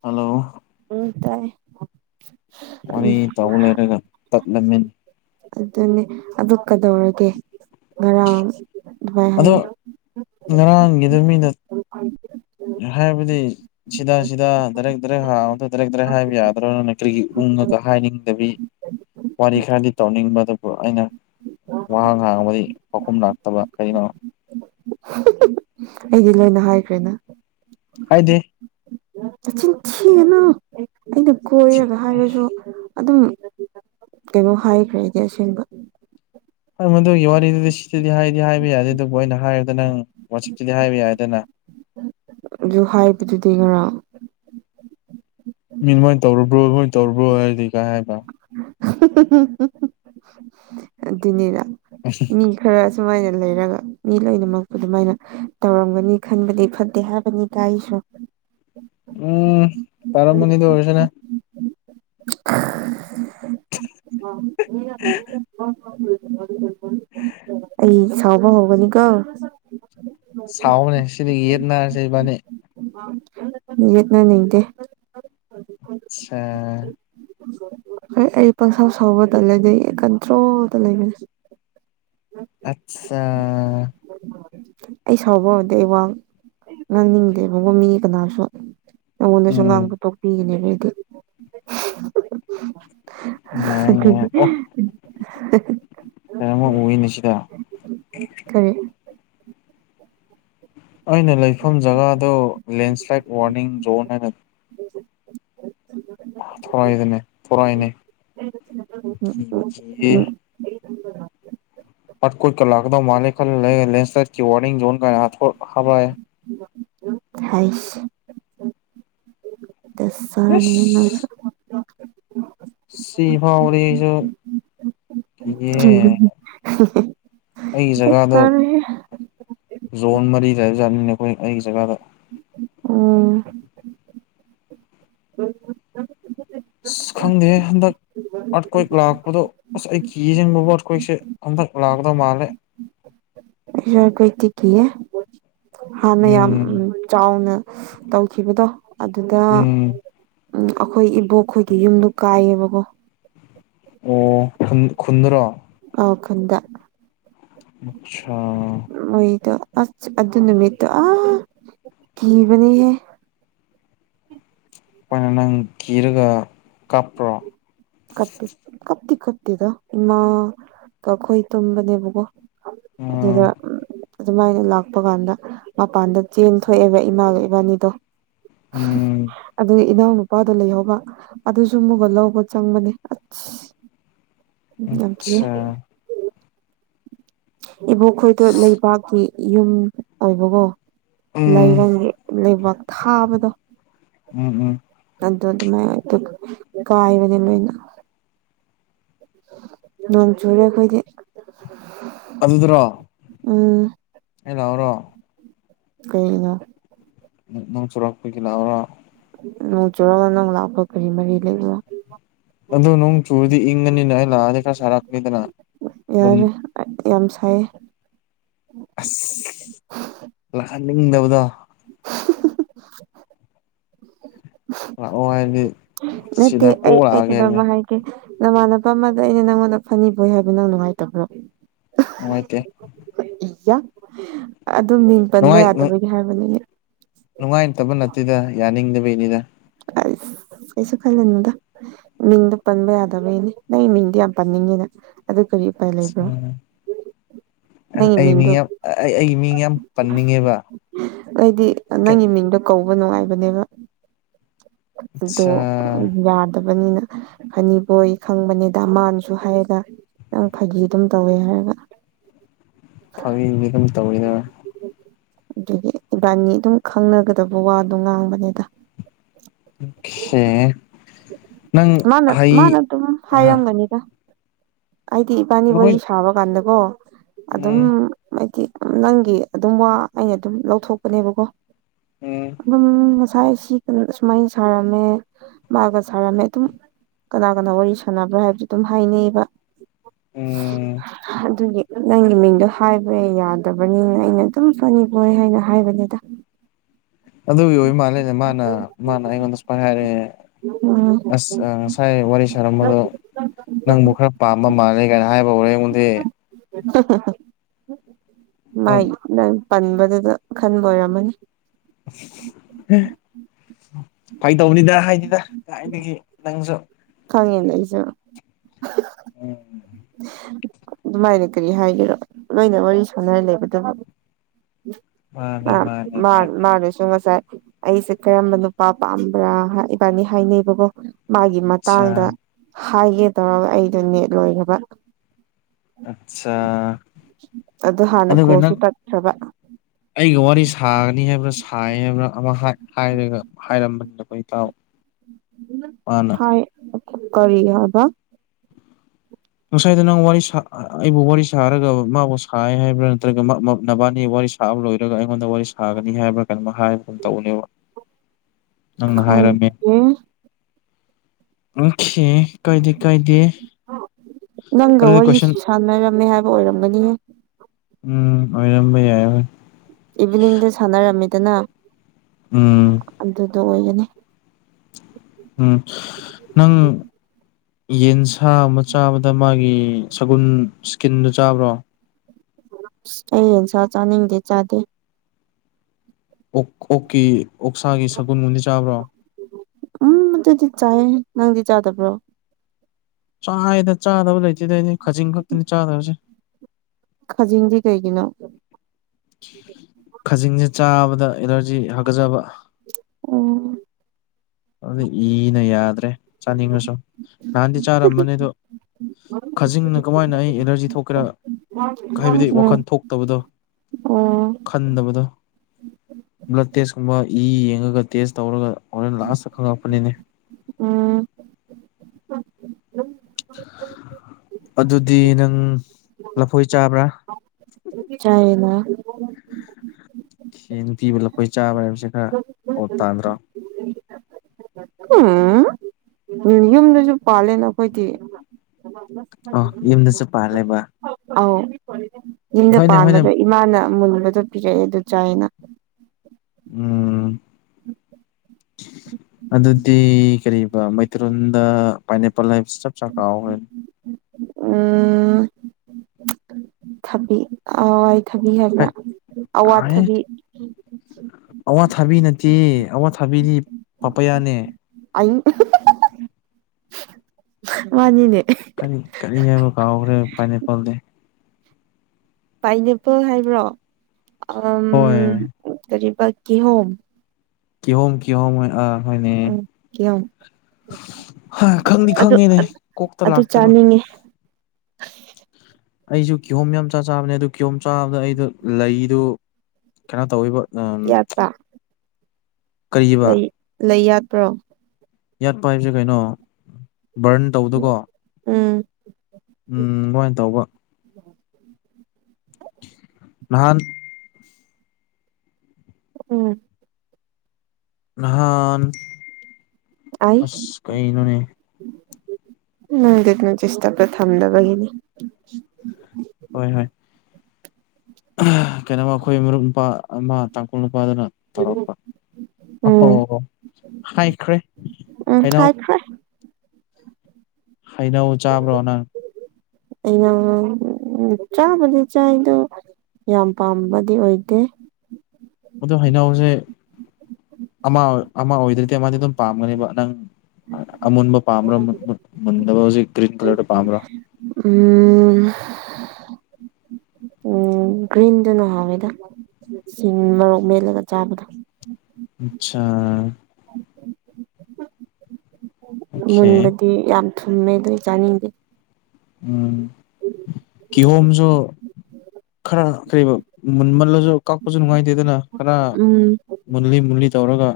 hello ꯎꯝ ꯇꯥꯏ ꯎꯝ ꯋꯥꯔꯤ ꯇꯧꯅꯔꯒ ꯇꯠꯂꯝꯃꯦ ꯑꯗꯨꯅꯦ ꯑꯗꯨ ꯀꯗꯧꯔꯒꯦ ꯉꯔꯥꯡ ꯑꯗꯨꯃꯥꯏ ꯑꯗꯣ ꯍꯥꯏꯌꯦ ꯉꯔꯥꯡꯒꯤꯗꯨ ꯃꯤꯅ ꯍꯥꯏꯕꯗꯤ ꯁꯤꯗ ꯁꯤꯗ ꯗꯥꯔꯦꯛ ꯗꯥꯔꯦꯛ ꯍꯥꯏꯕꯗ ꯗꯥꯔꯦꯛ ꯗꯥꯔꯦꯛ ꯍꯥꯏꯕ ꯌꯥꯗ꯭ꯔꯅꯦ ꯀ꯭ꯔꯤꯒꯤ ꯎꯪꯉꯒ ꯍꯥꯏꯅꯤꯡꯗꯕꯤ ꯋꯥꯔꯤ ꯈꯔꯗꯤ ꯇꯧꯅꯤꯡꯕ ꯑꯗꯨꯕꯨ ꯑꯩꯅ ꯋꯥꯍꯥꯡ ꯍꯥꯡꯕꯗꯤ ꯄꯥꯎꯈꯨꯝ ꯂꯥꯛꯇꯕ ꯀꯩꯅꯣ ꯑꯩꯗꯤ ꯂꯣꯏꯅ ꯍꯥꯏꯈ꯭ꯔꯦꯅ ꯍꯥꯏꯗꯤ ꯅꯆꯤꯟ ꯊꯤꯒꯅꯨ ꯑꯩꯅ ꯀꯣꯏꯔꯒ ꯍꯥꯏꯔꯁꯨ ꯑꯗꯨꯝ ꯀꯩꯅꯣ ꯍꯥꯏꯈ꯭ꯔꯦꯗꯤ ꯑꯁꯦꯡꯕ ꯍꯣꯏ ꯃꯗꯨꯒꯤ ꯋꯥꯔꯤꯗꯨꯗꯤ ꯁꯤꯗꯗꯤ ꯍꯥꯏꯗꯤ ꯍꯥꯏꯕ ꯌꯥꯗꯦ ꯑꯗꯨꯕꯨ ꯑꯩꯅ ꯍꯥꯏꯔꯗ ꯅꯪ ꯋꯥꯆꯞꯇꯗꯤ ꯍꯥꯏꯕ ꯌꯥꯏꯗꯅ ꯑꯗꯨ ꯍꯥꯏꯕꯗꯨꯗꯤ ꯉꯔꯥꯡ ꯅꯤꯉꯜ ꯇꯧꯔꯨꯕ꯭ꯔꯣ ꯅꯣꯏ ꯇꯧꯔꯨꯕ꯭ꯔꯣ ꯍꯥꯏꯔꯗꯤ ꯀꯥꯏ ꯍꯥꯏꯕ ꯑꯗꯨꯅꯤꯅ ꯃꯤ ꯈꯔ ꯑꯗꯨꯃꯥꯏꯅ ꯂꯩꯔꯒ ꯃꯤ ꯂꯣꯏꯅꯃꯛꯄꯨ ꯑꯗꯨꯃꯥꯏꯅ ꯇꯧꯔꯝꯒꯅꯤ ꯈꯟꯕꯗꯤ ꯐꯠꯇꯦ ꯍꯥꯏꯕꯅꯤ ꯇꯥꯏꯁꯨ [inaudible] ꯎꯝ ꯇꯔꯃꯅꯤꯗ ꯑꯣꯏꯁꯨꯅ [unintelligible] ꯏ ꯁꯥꯎꯕ ꯍꯒꯅꯤ ꯀꯣ ꯁꯥꯎꯕꯅꯦ ꯁꯤꯗ ꯌꯦꯠ ꯅꯥꯔꯁꯦ ꯏꯕꯥꯅꯤ ꯌꯦꯠꯅꯅꯤꯡꯗꯦ ꯁꯥ ꯍꯣꯏ ꯑꯩ ꯄꯪꯁꯥꯎ ꯁꯥꯎꯕꯗ ꯂꯩꯩꯗꯦ ꯀꯟꯇ꯭ꯔꯣꯜꯗ ꯂꯩꯕꯅꯦ ꯑꯠꯆꯥꯥ ꯑꯩ ꯁꯥꯎꯕ ꯍꯧꯗ ꯑꯩ ꯋꯥꯡ ꯉꯥꯡꯅꯤꯡꯗꯦꯕ ꯕꯨꯡꯉꯣ ꯃꯤ ꯀꯅꯥꯁꯨ ꯅꯉꯣꯟꯗꯁꯨ ꯎꯝ ꯉꯥꯡꯕ ꯇꯣꯛꯄꯤꯒꯅꯦꯕ ꯌꯥꯏ ꯌꯥꯏ ꯑꯣ ꯀꯩꯅꯣꯃ ꯎꯏꯅꯦ ꯁꯤꯗ [unintelligible] ꯀꯔꯤ ꯑꯩꯅ ꯂꯩꯐꯝ ꯖꯒꯥꯗꯣ ꯂꯦꯟꯁ꯭ꯂꯥꯏꯠ ꯋꯥꯔꯅꯤꯡ ꯖꯣꯟ ꯍꯥꯏꯅ [inaudible] ꯊꯣꯔꯥꯢꯗꯅꯦ ꯊꯣꯔꯥꯏꯅꯦ [unintelligible] [unintelligible] ꯍꯩꯁ ꯇꯁꯅꯤꯍꯦ ꯅꯪꯁꯨ ꯁꯤꯐꯥꯎꯗꯤ ꯑꯩꯁꯨ ꯌꯦ ꯑꯩꯒꯤ ꯀꯩꯁꯨ ꯖꯒꯥꯗꯣ ꯀꯥꯟꯅꯗꯦꯍꯦ ꯖꯣꯟ ꯃꯔꯤꯗ ꯖꯅꯤꯅꯦ ꯑꯩꯈꯣꯏ ꯑꯩꯒꯤ ꯖꯒꯥꯗ ꯑꯣꯥ ꯑꯁ ꯈꯪꯗꯦ ꯍꯟꯗꯛ ꯑꯥꯔꯠ ꯀ꯭ꯋꯦꯛ ꯂꯥꯛꯄꯗꯣ ꯑꯁ ꯑꯩ ꯀꯤꯌꯦꯖꯦꯡꯕ ꯑꯥꯔꯠ ꯀ꯭ꯋꯦꯛꯁꯦ ꯍꯟꯗꯛ ꯂꯀꯗꯧ ꯃꯥꯂꯦ ꯔ ꯀꯨꯏ ꯇꯤ ꯀꯤꯌꯦ ꯍꯥꯟꯅ ꯌꯥꯝ ꯎꯝ ꯆꯥꯎꯅ ꯇꯧꯈꯤꯕꯗꯣ ꯑꯗꯨꯗ ꯎꯝ ꯎꯝ ꯑꯩꯈꯣꯏ ꯏꯕꯣꯛꯈꯣꯏꯒꯤ ꯌꯨꯝꯗꯣ ꯀꯥꯏꯌꯦꯕꯀꯣ ꯑꯣ ꯈꯨꯟ ꯈꯨꯟꯗꯔꯣ ꯑꯧ ꯈꯨꯟꯗ ꯌꯨꯝꯁꯥ ꯃꯣꯏꯗꯣ ꯑꯁ ꯑꯗꯨ ꯅꯨꯃꯤꯠꯇꯣ ꯑ ꯀꯤꯕꯅꯤꯍꯦ ꯈꯣꯏꯅ ꯅꯪ ꯀꯤꯔꯒ ꯀꯥꯞꯄ꯭ꯔꯣ ꯀꯞꯤ ꯀꯞꯇꯤ ꯀꯞꯇꯦꯗ ꯏꯃꯥ ꯀꯈꯣꯢ ꯇꯨꯝꯕꯅꯦꯕꯒꯣ ꯑꯗꯨꯗ ꯎꯝ ꯑꯗꯨꯃꯥꯏꯅ ꯂꯥꯛꯄ ꯀꯥꯟꯗ ꯃꯄꯥꯟꯗ ꯆꯦꯟ ꯊꯣꯛꯑꯦꯕ ꯏꯃꯥ ꯒ ꯏꯕꯥꯅꯤꯗꯣ ꯎꯝ ꯑꯗꯨ ꯏꯅꯥꯎꯅꯄꯥꯗꯣ ꯂꯩꯍꯧꯕ ꯑꯗꯨꯁꯨ ꯑꯃꯨꯒ ꯂꯧꯕ ꯆꯪꯕꯅꯤ ꯅꯁ ꯌꯥꯝ ꯀꯤꯌꯦ ꯑꯠꯁꯥ ꯏꯕꯣꯛ ꯈꯣꯏꯗꯣ ꯂꯩꯕꯥꯛꯀꯤ ꯌꯨꯝ ꯑꯣꯏꯕꯀꯣ ꯎꯝ ꯂꯩꯔꯡꯒꯤ ꯂꯩꯕꯥꯛ ꯊꯥꯕꯗꯣ ꯎꯝ ꯎꯝ ꯑꯗꯨꯃꯥꯏꯟ ꯗꯨꯝ ꯀꯥꯥꯏꯕꯅꯦ ꯂꯣꯏꯅ ꯅꯣꯡ ꯆꯨꯔꯦ ꯑꯩꯈꯣꯏꯗꯤ ꯑꯗꯨꯗꯔꯥ ꯑꯥ ꯑꯩ ꯂꯥꯛꯑꯣꯔꯣ ꯀꯩꯗ ꯅꯣꯡ ꯆꯨꯔꯛꯄꯒꯤ ꯂꯥꯛꯑꯣꯔꯣ ꯅꯣꯡ ꯆꯨꯔ ꯅꯡ ꯂꯥꯛꯄꯒ ꯀꯔꯤ ꯃꯔꯤ ꯂꯩꯒꯦ ꯑꯗꯨ ꯅꯣꯡ ꯆꯨꯔꯗꯤ ꯏꯪꯉꯅꯤꯅ ꯑꯩ ꯂꯥꯛꯑꯗꯤ ꯈꯔ ꯁꯥꯔꯛꯀꯅꯤꯗꯅ ꯑꯗꯨꯝ ꯌꯥꯔꯦ ꯌꯥꯝ ꯁꯥꯏꯌꯦ ꯑꯁ ꯂꯥꯛꯍꯟꯅꯤꯡꯗꯕꯗꯣ ꯂꯥꯛꯑꯣ ꯍꯥꯏꯔꯗꯤ ꯅꯠꯇꯦ ꯁꯤꯗ ꯑꯩ ꯀꯣꯛ ꯑꯩ ꯂꯥꯛꯑꯒꯦ ꯍꯥꯏꯕꯅꯦ ꯀꯩꯅꯣꯝꯃ ꯍꯥꯏꯒꯦ ꯅꯃꯥꯟꯅꯕ ꯑꯃꯗ ꯑꯩꯅ ꯅꯪꯉꯣꯟꯗ ꯐꯅꯤꯕꯣꯏ ꯍꯥꯏꯕ ꯅꯪ ꯅꯨꯡꯉꯥꯏꯇꯕ꯭ꯔꯣ ꯅꯨꯡꯉꯥꯏꯇꯦ ꯏ ꯌꯥ ꯑꯗꯨꯝ ꯃꯤꯡ ꯄꯟꯕ ꯅꯨꯡꯉꯥꯏ ꯌꯥꯗꯕꯒꯤ ꯍꯥꯏꯕꯅꯤꯅꯦ ꯅꯨꯡꯉꯥꯏꯇꯕ ꯅꯠꯇꯦꯗ ꯌꯥꯅꯤꯡꯗꯕꯩꯅꯤꯗ ꯑꯁ ꯀꯩꯁꯨ ꯈꯜꯂꯅꯨꯗ ꯃꯤꯡꯗꯣ ꯄꯟꯕ ꯌꯥꯗꯕꯒꯤꯅꯦ ꯅꯪ ꯃꯤꯡꯗꯤ ꯌꯥꯝ ꯄꯟꯅꯤꯡꯉꯤꯗ ꯑꯗꯨ ꯀꯔꯤ ꯎꯄꯥꯏ ꯂꯩꯕ꯭ꯔꯣ ꯑ ꯅꯪꯒꯤ ꯑꯩ ꯃꯤꯡ ꯃꯤꯡꯗꯣ ꯌꯥꯝ ꯑ ꯑꯩ ꯑꯩꯒꯤ ꯃꯤꯡ ꯌꯥꯝ ꯄꯟꯅꯤꯡꯉꯦꯕ ꯑꯩꯗꯤ ꯅꯪꯒꯤ ꯃꯤꯡꯗꯣ ꯀꯧꯕ ꯅꯨꯡꯉꯥꯏꯕꯅꯦꯕ ꯑꯗꯣ ꯑꯠꯆꯥ ꯌꯥꯗ ꯕꯅꯤꯅ ꯐꯅꯤꯕꯣꯏ ꯈꯪꯕꯅꯦꯗꯥ ꯃꯥꯅꯁꯨ ꯍꯥꯏꯌꯦꯗ ꯅꯪ ꯐꯥꯒꯤ ꯑꯗꯨꯝ ꯇꯧꯋꯦ ꯍꯥꯏꯅ ꯐꯥꯒꯤꯗꯤ ꯑꯗꯨꯝ ꯇꯧꯋꯦꯅꯥ ꯑꯗꯨꯒꯤ ꯏꯕꯥꯅꯤ ꯑꯗꯨꯝ ꯈꯪꯅꯒꯗꯕ ꯋꯥꯗꯣ ꯉꯥꯡꯕꯅꯦꯗ ꯑꯣꯀꯦ ꯅꯪ ꯃꯥꯅ ꯃꯥꯅ ꯍꯩ ꯑꯗꯨꯝ ꯑꯍ ꯍꯥꯏꯔꯝꯒꯅꯤꯗ ꯑꯩꯗꯤ ꯏꯕꯥꯅꯤ ꯋꯥꯔꯤ ꯂꯣꯏ ꯁꯥꯕ ꯀꯥꯟꯗꯀꯣ ꯑꯗꯨꯝ ꯎꯝ ꯍꯥꯏꯗꯤ ꯅꯪꯒꯤ ꯑꯗꯨꯝ ꯋꯥ ꯑꯩꯅ ꯑꯗꯨꯝ ꯂꯧꯊꯣꯛꯄꯅꯦꯕꯀꯣ ꯎꯝ ꯑꯗꯨꯝ ꯁꯥꯏ ꯁꯤ ꯁꯨꯃꯥꯏꯅ ꯁꯥꯔꯝꯃꯦ ꯃꯥꯒ ꯁꯥꯔꯝꯃꯦ ꯑꯗꯨꯝ ꯀꯅꯥ ꯀꯅꯥ ꯋꯥꯔꯤ ꯁꯥꯟꯅꯕ꯭ꯔꯥ ꯍꯥꯏꯕꯁꯨ ꯑꯗꯨꯝ ꯍꯥꯏꯅꯩꯌꯦꯕ ꯎꯝ ꯑꯗꯨꯒꯤ ꯅꯪꯒꯤ ꯃꯤꯡꯗꯣ ꯍꯥꯏꯕ ꯌꯥꯗꯕꯅꯤꯅ ꯑꯩꯅ ꯑꯗꯨꯝ ꯐꯅꯤꯕꯣꯏ ꯍꯥꯏꯅ ꯍꯥꯏꯕꯅꯤꯗ [inaudible] ꯑꯗꯨꯒꯤ ꯑꯣꯏꯕ ꯃꯥꯜꯂꯦꯅꯦ ꯃꯥꯅ ꯃꯥꯅ ꯑꯩꯉꯣꯟꯗ ꯁꯨꯃꯥꯏ ꯍꯥꯏꯔꯛꯑꯦ ꯎꯝ ꯑꯁ ꯑ ꯉꯁꯥꯏ ꯋꯥꯔꯤ ꯁꯥꯔꯝꯕꯗꯣ ꯅꯪꯕꯨ ꯈꯔ ꯄꯥꯝꯕ ꯃꯥꯜꯂꯦ ꯀꯥꯏꯅ ꯍꯥꯏꯕ ꯋꯥꯔꯦ ꯅꯪꯗꯤ ꯎꯝ ꯃꯥꯏ ꯅꯪ ꯄꯟꯕꯗꯨꯗ ꯈꯟꯕ ꯑꯣꯏꯔꯝꯃꯅꯤ ꯑꯁ ꯑ ꯐꯒꯤ ꯇꯧꯕꯅꯤꯗ ꯍꯥꯏꯗꯦꯗ ꯀꯥꯏꯗꯒꯤ ꯅꯪꯁꯨ ꯈꯪꯉꯦꯗ ꯑꯩꯁꯨ ꯎꯝ ꯑꯗꯨꯃꯥꯏꯅ ꯀꯔꯤ ꯍꯥꯏꯒꯦꯔꯣ ꯂꯣꯏꯅ ꯋꯥꯔꯤ ꯁꯥꯟꯅꯔ ꯂꯩꯕꯗꯨꯕꯨ ꯃꯥ ꯃꯥꯅꯦ ꯃꯥꯅꯦ ꯃꯥ ꯃꯥꯅꯦ ꯃꯥꯒꯁꯨ ꯉꯁꯥꯥꯏ ꯑꯩꯁꯦ ꯀꯔꯝꯕ ꯅꯨꯄꯥ ꯄꯥꯝꯕ꯭ꯔꯥ ꯍꯥꯏ ꯏꯕꯥꯅꯤ ꯍꯥꯏꯅꯩꯌꯦꯕꯀꯣ ꯃꯥꯒꯤ ꯑꯠꯆꯥ ꯃꯇꯥꯡꯗ ꯍꯥꯏꯒꯦ ꯇꯧꯔꯒ ꯑꯩꯗꯣ ꯅꯦꯠ ꯂꯣꯏꯒ꯭ꯔꯕ ꯑꯠ ꯁꯥ ꯑꯗꯨ ꯍꯥꯟꯅ ꯑꯗꯨꯒ ꯀꯣꯜꯁꯨ ꯅꯪ ꯇꯠꯈ꯭ꯔꯕ ꯑꯩꯒ ꯋꯥꯔꯤ ꯁꯥꯒꯅꯤ ꯍꯥꯏꯕ꯭ꯔꯥ ꯁꯥꯏ ꯍꯥꯏꯕ꯭ꯔꯥ ꯑꯃ ꯍꯥꯏ ꯍꯥꯏꯔꯒ ꯍꯥꯏꯔꯝꯗꯕ ꯏꯇꯥꯎ ꯃꯥꯅ ꯍꯥꯏ ꯀꯔꯤ ꯍꯥꯏꯕ ꯉꯁꯥꯏꯗꯣ ꯅꯪ ꯋꯥꯔꯤ ꯁꯥ ꯑꯩꯕꯨ ꯋꯥꯔꯤ ꯁꯥꯔꯒ ꯃꯥꯕꯨ ꯁꯥꯏ ꯍꯥꯏꯕ꯭ꯔꯥ ꯅꯠꯇ꯭ꯔꯒ ꯃ ꯅꯕꯥꯟꯅꯤ ꯋꯥꯔꯤ ꯋꯥꯔꯤ ꯁꯥꯕ ꯂꯣꯏꯔꯒ ꯑꯩꯉꯣꯟꯗ ꯋꯥꯔꯤ ꯁꯥꯒꯅꯤ ꯍꯥꯏꯕ꯭ꯔꯥ ꯀꯩꯅꯣꯝꯃ ꯍꯥꯏꯕꯒꯨꯝ ꯇꯧꯕꯅꯦꯕ ꯎ ꯈꯪꯗꯦ ꯎꯪꯈꯦ ꯀꯥꯏꯗꯦ ꯀꯥꯏꯗꯦ ꯅꯪꯒ ꯑꯗꯨꯗꯤ ꯋꯥꯔꯤ ꯀꯣꯏꯁꯟ ꯁꯥꯟꯅꯔꯝꯃꯦ ꯍꯥꯏꯕ ꯑꯣꯏꯔꯝꯒꯅꯤꯍꯦ ꯎꯝ ꯑꯣꯏꯔꯝꯕ ꯌꯥꯏ ꯍꯣꯏ ꯏꯚꯤꯅꯤꯡꯗ ꯁꯥꯟꯅꯔꯝꯃꯤꯗꯅ ꯎꯝ ꯑꯗꯨꯗꯣ ꯑꯣꯏꯒꯅꯤ ꯎꯝ ꯅꯪ ꯌꯦꯟꯁꯥ ꯑꯃ ꯆꯥꯕꯗ ꯃꯥꯒꯤ ꯁꯒꯨꯟ ꯁ꯭ꯀꯤꯟꯗꯣ ꯆꯥꯕ꯭ꯔꯣ [unintelligible] ꯑꯩ ꯌꯦꯟꯁꯥ ꯆꯥꯅꯤꯡꯗꯦ ꯆꯥꯗꯦ ꯑꯣꯛ ꯑꯣꯛꯀꯤ ꯑꯣꯛꯁꯥꯒꯤ ꯁꯒꯨꯟꯕꯨꯨꯗꯤ ꯆꯥꯕ꯭ꯔꯣ ꯎꯝ ꯑꯗꯨꯗꯤ ꯆꯥꯏꯌꯦ ꯅꯪꯗꯤ ꯆꯥꯗꯕ꯭ꯔꯣ ꯆꯥꯏꯌꯦꯗ ꯆꯥꯗꯕ ꯂꯩꯇꯦꯗ ꯑꯩꯗꯤ ꯈꯖꯤꯡ ꯈꯛꯇꯅꯤ ꯆꯥꯗꯕꯁꯦ ꯈꯖꯤꯡꯗꯤ ꯀꯩꯒꯤꯅꯣ ꯈꯖꯤꯡꯁꯦ ꯆꯥꯕꯗ ꯑꯦꯂꯔꯖꯤ ꯍꯥꯒꯖꯕ ꯑꯣ ꯑꯗꯨ ꯏꯅ ꯌꯥꯗ꯭ꯔꯦ ꯆꯥꯅꯤꯡꯉꯁꯨ ꯅꯍꯥꯟꯗꯤ ꯆꯥꯔꯝꯕ ꯑꯗꯣ ꯈꯖꯤꯡꯅ ꯀꯃꯥꯏꯅ ꯑꯩ ꯑꯦꯂꯔꯖꯤ ꯊꯣꯛꯀꯦꯔꯥ ꯍꯥꯏꯕꯗꯤ ꯎꯝ ꯋꯥꯈꯟ ꯊꯣꯛꯇꯕꯗꯣ ꯎꯝ ꯈꯟꯗꯕꯗꯣ ꯕ꯭ꯂꯗ ꯇꯦꯁ [unintelligible] ꯕ ꯏ ꯌꯦꯡꯉꯒ ꯇꯦꯁ ꯇꯧꯔꯒ ꯍꯣꯔꯦꯟ ꯂꯥꯁꯇ ꯈꯪꯉꯛꯄꯅꯤꯅꯦ ꯎꯝ ꯑꯗꯨꯗꯤ ꯅꯪ ꯂꯐꯣꯏ ꯆꯥꯕ꯭ꯔꯥ ꯆꯥꯏꯌꯦꯅ ꯈꯦ ꯅꯨꯄꯤꯕꯨ ꯂꯐꯣꯢ ꯆꯥꯕ ꯍꯥꯏꯕꯁꯦ ꯈꯔ ꯑꯣꯗ ꯇꯥꯗ꯭ꯔꯣ ꯎꯝ ꯌꯨꯝꯗꯁꯨ ꯄꯥꯜꯂꯦꯅ ꯑꯈꯣꯏꯗꯤ ꯑꯣ ꯌꯨꯝꯗꯁꯨ ꯄꯥꯜꯂꯦꯕ ꯑꯧ ꯌꯨꯝꯗ ꯍꯣꯏꯅꯦ ꯍꯣꯏꯅꯦ ꯄꯥꯟꯕꯗꯣ ꯏꯃꯥꯅ ꯃꯨꯟꯕꯗꯣ ꯄꯤꯔꯛꯑꯦ ꯑꯗꯨ ꯆꯥꯏꯌꯦꯅ ꯎꯝ [inaudible] ꯑꯗꯨꯗꯤ ꯀꯔꯤꯕ ꯃꯩꯇꯩꯔꯣꯟꯗ ꯄꯥꯏꯅꯦꯄꯜ ꯍꯥꯏꯕꯁꯤ ꯆꯞ ꯆꯥ ꯀꯥꯎꯈ꯭ꯔꯦ ꯎꯝ ꯊꯕꯤ ꯑꯋꯥꯏ ꯊꯕꯤ ꯍꯥꯏꯕ꯭ꯔ ꯍꯦꯠ ꯑꯋꯥꯊꯕꯤ ꯑꯋꯥꯊꯥꯕꯤ ꯅꯠꯇꯦ ꯑꯋꯥꯊꯥꯕꯤꯗꯤ ꯄꯥꯄꯌꯥꯅꯦ [unintelligible] ꯃꯥꯟꯅꯤꯅꯦ ꯀꯔꯤ ꯀꯔꯤ ꯍꯥꯏꯕ ꯀꯥꯎꯈ꯭ꯔꯦ ꯄꯥꯏꯅꯦꯄꯜꯗꯤ ꯄꯥꯏꯅꯦꯄꯜ ꯍꯥꯏꯕ꯭ꯔꯣ ꯑꯥꯝ ꯍꯣꯏ ꯀꯔꯤ ꯄ ꯀꯤꯍꯣꯝ ꯀꯤꯍꯣꯝ ꯀꯤꯍꯣꯝ ꯑ ꯍꯣꯏꯅꯦ ꯎꯝ ꯀꯤꯍꯣꯝ ꯍ ꯈꯪꯗꯤ ꯑꯗꯨ ꯈꯪꯉꯦꯅꯦ ꯀꯣꯛꯇ ꯑꯗꯨ ꯂꯥꯛꯇꯕ ꯆꯥꯅꯤꯡꯉꯦ [inaudible] ꯑꯩꯁꯨ ꯀꯤꯍꯣꯝ ꯌꯥꯝ ꯆꯥ ꯆꯥꯕꯅꯦ ꯑꯗꯨ ꯀꯤꯍꯣꯝ ꯆꯥꯕꯗꯣ ꯑꯩꯗꯣ ꯂꯩꯗꯨ ꯀꯩꯅꯣ ꯇꯧꯋꯦꯕ ꯎꯝ ꯌꯥꯠꯄ ꯀꯔꯤꯕ ꯂꯩ ꯂꯩ ꯌꯥꯠꯄ꯭ꯔꯣ ꯌꯥꯠꯄ ꯍꯥꯏꯕꯁꯦ ꯀꯩꯅꯣ ꯕ꯭ꯔꯟ ꯇꯧꯕꯗꯨꯀꯣ ꯎꯝ ꯇꯧꯕ ꯅꯍꯥꯟ ꯎꯝ ꯅꯍꯥꯟ ꯑꯩ ꯑꯁ ꯀꯩꯅꯣꯅꯦ ꯅꯪꯒꯤ [unintelligible] ꯗꯤꯁꯇꯔ꯭ꯕꯇ ꯊꯝꯗꯕꯒꯤꯅꯤ ꯍꯣꯏ ꯍꯣꯏ ꯑ ꯀꯩꯅꯣꯃ ꯑꯩꯈꯣꯏ ꯃꯔꯨꯞ ꯅꯨꯄꯥ ꯑꯃ ꯇꯥꯡꯀꯨꯜ ꯅꯨ ꯄꯥꯗꯨꯅ ꯇꯧꯔꯛꯄ ꯑꯍꯣ ꯎꯝ ꯍꯥꯏꯈ꯭ꯔꯦ ꯎꯝ ꯍꯩꯅꯧ ꯍꯥꯏꯈ꯭ꯔꯦ ꯍꯩꯅꯧ ꯆꯥꯕ꯭ꯔꯣ ꯅꯪ ꯍꯩꯅꯧ ꯆꯥꯕꯨꯗꯤ ꯆꯥꯏꯗꯣ ꯌꯥꯝ ꯄꯥꯝꯕꯗꯤ ꯑꯣꯏꯗꯦ ꯑꯗꯨ ꯍꯩꯅꯧꯁꯦ ꯑꯃ ꯑꯃ ꯑꯣꯏꯗ꯭ꯔꯗꯤ ꯑꯃꯗꯤꯗꯤ ꯑꯗꯨꯝ ꯄꯥꯝꯒꯅꯦꯕ ꯅꯪ ꯑꯃꯨꯟꯕ ꯄꯥꯝ꯭ꯕꯔ ꯃꯨꯟ ꯃꯨꯟꯗꯕ ꯍꯧꯖꯤꯛ ꯒ꯭ꯔꯤꯟ ꯀꯂꯔꯗꯣ ꯄꯥꯝ꯭ꯔꯥ ꯎꯝ ꯎꯝ ꯒ꯭ꯔꯤꯟꯗꯨꯅ ꯍꯥꯎꯋꯦꯗ ꯁꯤꯡ ꯃꯣꯔꯣꯛ ꯃꯦꯠꯂꯒ ꯆꯥꯕꯗꯣ ꯑꯆꯥ ꯑꯣꯀꯦ ꯃꯨꯟꯕꯗꯤ ꯌꯥꯝ ꯊꯨꯝꯃꯦ ꯑꯗꯨ ꯆꯥꯅꯤꯡꯗꯦ ꯎꯝ ꯩ [inaudible] ꯀꯤꯍꯣꯝꯁꯨ ꯈꯔ ꯀꯩꯕ ꯃꯨꯟꯃꯜꯂꯁꯨ ꯀꯛꯄꯁꯨ ꯅꯨꯡꯉꯥꯏꯇꯦꯗꯅ ꯈꯔ ꯎꯝ ꯃꯨꯜꯂꯤ ꯃꯨꯂꯤ ꯇꯧꯔꯒ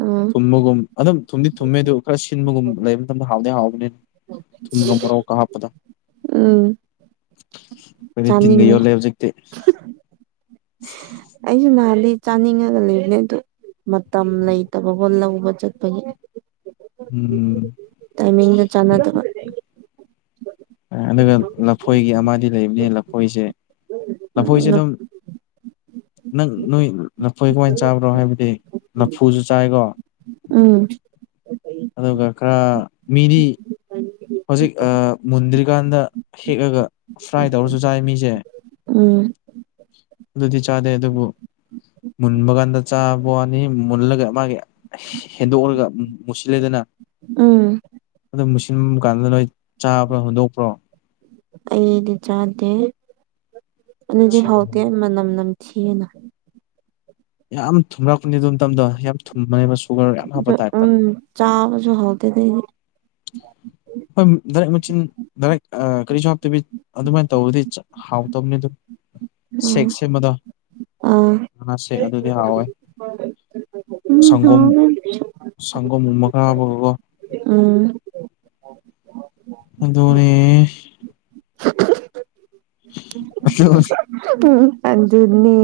ꯎꯝ ꯇꯨꯝꯕꯒꯨꯝ ꯑꯗꯨꯝ ꯊꯨꯝꯗꯤ ꯊꯨꯝꯃꯦ ꯑꯗꯨ ꯈꯔ ꯁꯤꯟꯕꯒꯨꯝꯕ ꯂꯩꯕ ꯃꯇꯝꯗ ꯍꯥꯎꯗꯤ ꯍꯥꯎꯕꯅꯦ ꯊꯨꯝꯒ ꯃꯣꯔꯣꯛꯀ ꯍꯥꯞꯄꯗꯣ ꯎꯝ ꯈꯣꯏꯗꯤ ꯇꯤꯟꯒ ꯆꯥꯅꯤꯡꯉꯦ ꯌꯣꯠꯂꯦ ꯍꯧꯖꯤꯛꯇꯤ ꯑꯩꯁꯨ ꯅꯍꯥꯟꯗꯤ ꯆꯥꯅꯤꯡꯉꯒ ꯂꯩꯕꯅꯦ ꯑꯗꯨ ꯃꯇꯝ ꯂꯩꯇꯕꯕꯣ ꯂꯧꯕ ꯆꯠꯄꯒꯤ ꯎꯝ ꯇꯥꯏꯃꯤꯡꯒ ꯆꯥꯟꯅꯗꯕ ꯑꯗꯨꯒ ꯂꯐꯣꯏꯒꯤ ꯑꯃꯗꯤ ꯂꯩꯕꯅꯤ ꯂꯐꯣꯏꯁꯦ ꯂꯐꯣꯏꯁꯦ ꯎꯝ ꯑꯗꯨꯝ ꯅꯪ ꯅꯣꯏ ꯂꯐꯣꯏ ꯀꯃꯥꯏꯅ ꯆꯥꯕ꯭ꯔꯣ ꯍꯥꯏꯕꯗꯤ ꯂꯐꯨꯁꯨ ꯆꯥꯏꯀꯣ ꯎꯝ ꯑꯗꯨꯒ ꯈꯔ ꯃꯤꯗꯤ ꯍꯧꯖꯤꯛ ꯑꯥ ꯃꯨꯟꯗ꯭ꯔꯤꯀꯥꯟꯗ ꯍꯦꯛꯑꯒ ꯐ꯭ꯔꯥꯏ ꯇꯧꯔꯁꯨ ꯆꯥꯏ ꯃꯤꯁꯦ ꯎꯝ ꯑꯗꯨꯗꯤ ꯆꯥꯗꯦ ꯑꯗꯨꯕꯨ ꯃꯨꯟꯕ ꯀꯥꯟꯗ ꯆꯥꯕ ꯋꯥꯅꯤ ꯃꯨꯜꯂꯒ ꯃꯥꯒꯤ ꯍꯦꯟꯗꯣꯛꯂꯒ ꯃꯨꯁꯤꯜꯂꯦꯗꯅ ꯎꯝ ꯑꯗꯨꯝ ꯃꯨ ꯁꯤꯟꯕ ꯀꯥꯟꯗ ꯅꯣꯏ ꯆꯥꯕ꯭ꯔꯣ ꯍꯨꯟꯗꯣꯛꯄ꯭ꯔꯣ ꯑꯩꯗꯤ ꯆꯥꯗꯦ ꯑꯗꯨꯗꯤ ꯍꯥꯎꯇꯦ ꯃꯅꯝ ꯅꯝ ꯊꯤꯌꯦꯅ ꯌꯥꯝ ꯊꯨꯝꯂꯛꯄꯅꯤ ꯑꯗꯨ ꯃꯝꯇꯗꯣ ꯌꯥꯝ ꯊꯨꯝꯕꯅꯦ ꯃꯆꯨ ꯎꯝ ꯆꯥꯕꯁꯨ ꯍꯥꯎꯇꯦꯗ ꯍꯣꯏ ꯂꯩꯔꯛꯃꯆꯤꯟ ꯗꯥꯏꯔꯦꯛ ꯑ ꯀꯔꯤꯁꯨ ꯍꯥꯞꯇꯕꯤ ꯑꯗꯨꯃꯥꯏꯅ ꯇꯧꯔꯗꯤ ꯍꯥꯎꯇꯕꯅꯤ ꯑꯗꯨ ꯁꯦꯛ ꯎꯝ ꯁꯦꯝꯕꯗꯣ ꯑꯥ ꯁꯦꯛ ꯑꯗꯨꯗꯤ ꯍꯥꯎꯋꯦ ꯎꯝ ꯁꯪꯒꯣꯝ ꯍꯥꯎꯔꯅꯤ ꯁꯪꯒꯣꯝ ꯒꯨꯝꯕ ꯈꯔ ꯍꯥꯞꯄꯒꯣ ꯎꯝ ꯑꯗꯨꯅꯦ ꯑꯆꯨꯁ ꯑꯗꯨꯅꯦ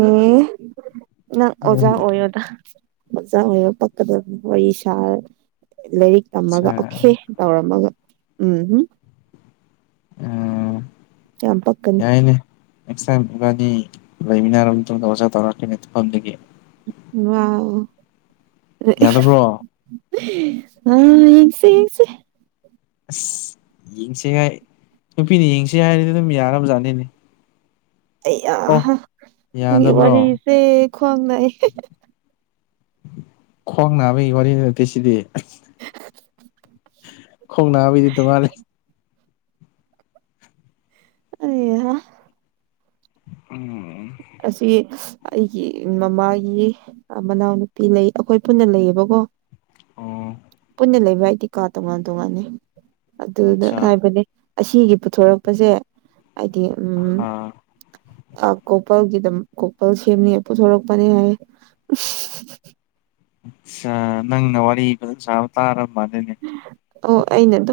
ꯅꯪ ꯑꯣꯖꯥ ꯑꯣꯢꯌꯣꯗ ꯑꯣꯖꯥ ꯑꯣꯏꯔ ꯄꯛꯀꯗꯕꯅꯦ ꯋꯥꯔꯤ ꯁꯥꯔ ꯂꯥꯏꯔꯤꯛ ꯇꯝꯃꯒ ꯑꯣꯛꯈꯦ ꯇꯧꯔꯝꯃꯒ ꯎꯝ ꯍꯨꯝ ꯌꯥꯝ ꯄꯛꯀꯅꯤ ꯌꯥꯏꯅꯦ ꯅꯦꯛꯁ ꯇꯥꯏꯝ ꯏꯕꯥꯅꯤ ꯂꯩꯃꯤꯟꯅꯔꯕ ꯃꯇꯨꯡꯗ ꯑꯣꯖꯥ ꯇꯧꯔꯛꯀꯦꯅꯦ ꯐꯣꯟꯗꯒꯤ ꯋꯥꯎ ꯌꯥꯗꯕ꯭ꯔꯣ ꯑꯥ ꯌꯦꯡꯁꯦ ꯌꯦꯡꯁꯦ ꯑꯁ ꯌꯦꯡꯁꯦ ꯍꯥꯏ ꯅꯨꯄꯤꯅ ꯌꯦꯡꯁꯦ ꯍꯥꯏꯔꯗꯤ ꯑꯗꯨꯝ ꯌꯥꯔꯕ ꯖꯥꯠꯅꯤꯅꯦ ꯑꯩꯌꯥꯍꯥ ꯅꯪꯒꯤ ꯌꯥꯗꯕ꯭ꯔꯣ ꯋꯥꯔꯤꯁꯦ ꯈ꯭ꯋꯥꯡ ꯅꯥꯏ ꯍꯦꯍꯦꯍ ꯈ꯭ꯋꯥꯡ ꯅꯥꯕꯒꯤ ꯋꯥꯔꯤ ꯅꯠꯇꯦ ꯁꯤꯗꯤ ꯑꯍꯥ ꯈꯣꯡꯅꯕꯒꯤꯗꯤ ꯇꯣꯡꯉꯥꯜꯂꯦ ꯑꯩꯍꯥ [unintelligible] ꯑꯩꯁꯤ ꯑꯩꯒꯤ ꯃꯃꯥꯒꯤ ꯑ ꯃꯅꯥꯎꯅꯨꯄꯤ ꯂꯩ ꯑꯩꯈꯣꯏ ꯄꯨꯟꯅ ꯂꯩꯌꯦꯕ ꯀꯣ ꯑꯣ ꯑꯩꯅ ꯂꯩꯕ ꯍꯥꯏꯗꯤ ꯀꯥ ꯇꯣꯉꯥꯟ ꯇꯣꯉꯥꯟꯅꯦ ꯑꯗꯨꯅ ꯑꯠꯆꯥ ꯍꯥꯏꯕꯅꯦ ꯑꯁꯤꯒꯤ ꯄꯨꯊꯣꯔꯛꯄꯁꯦ ꯍꯥꯏꯗꯤ ꯎꯝ ꯑ ꯑ ꯀꯣ ꯄꯜꯒꯤꯗꯝ ꯀꯣꯄꯜ ꯁꯦꯝꯅꯤꯡꯉꯥꯏ ꯄꯨꯊꯣꯔꯛꯄꯅꯦ ꯍꯥꯏꯌꯦ [unintelligible] ꯁꯥ ꯅꯪꯅ ꯋꯥꯔꯤ ꯐꯖꯟ ꯁꯥꯕ ꯇꯥꯔꯝ ꯑꯣ ꯑꯩꯅ ꯑꯗꯨꯝ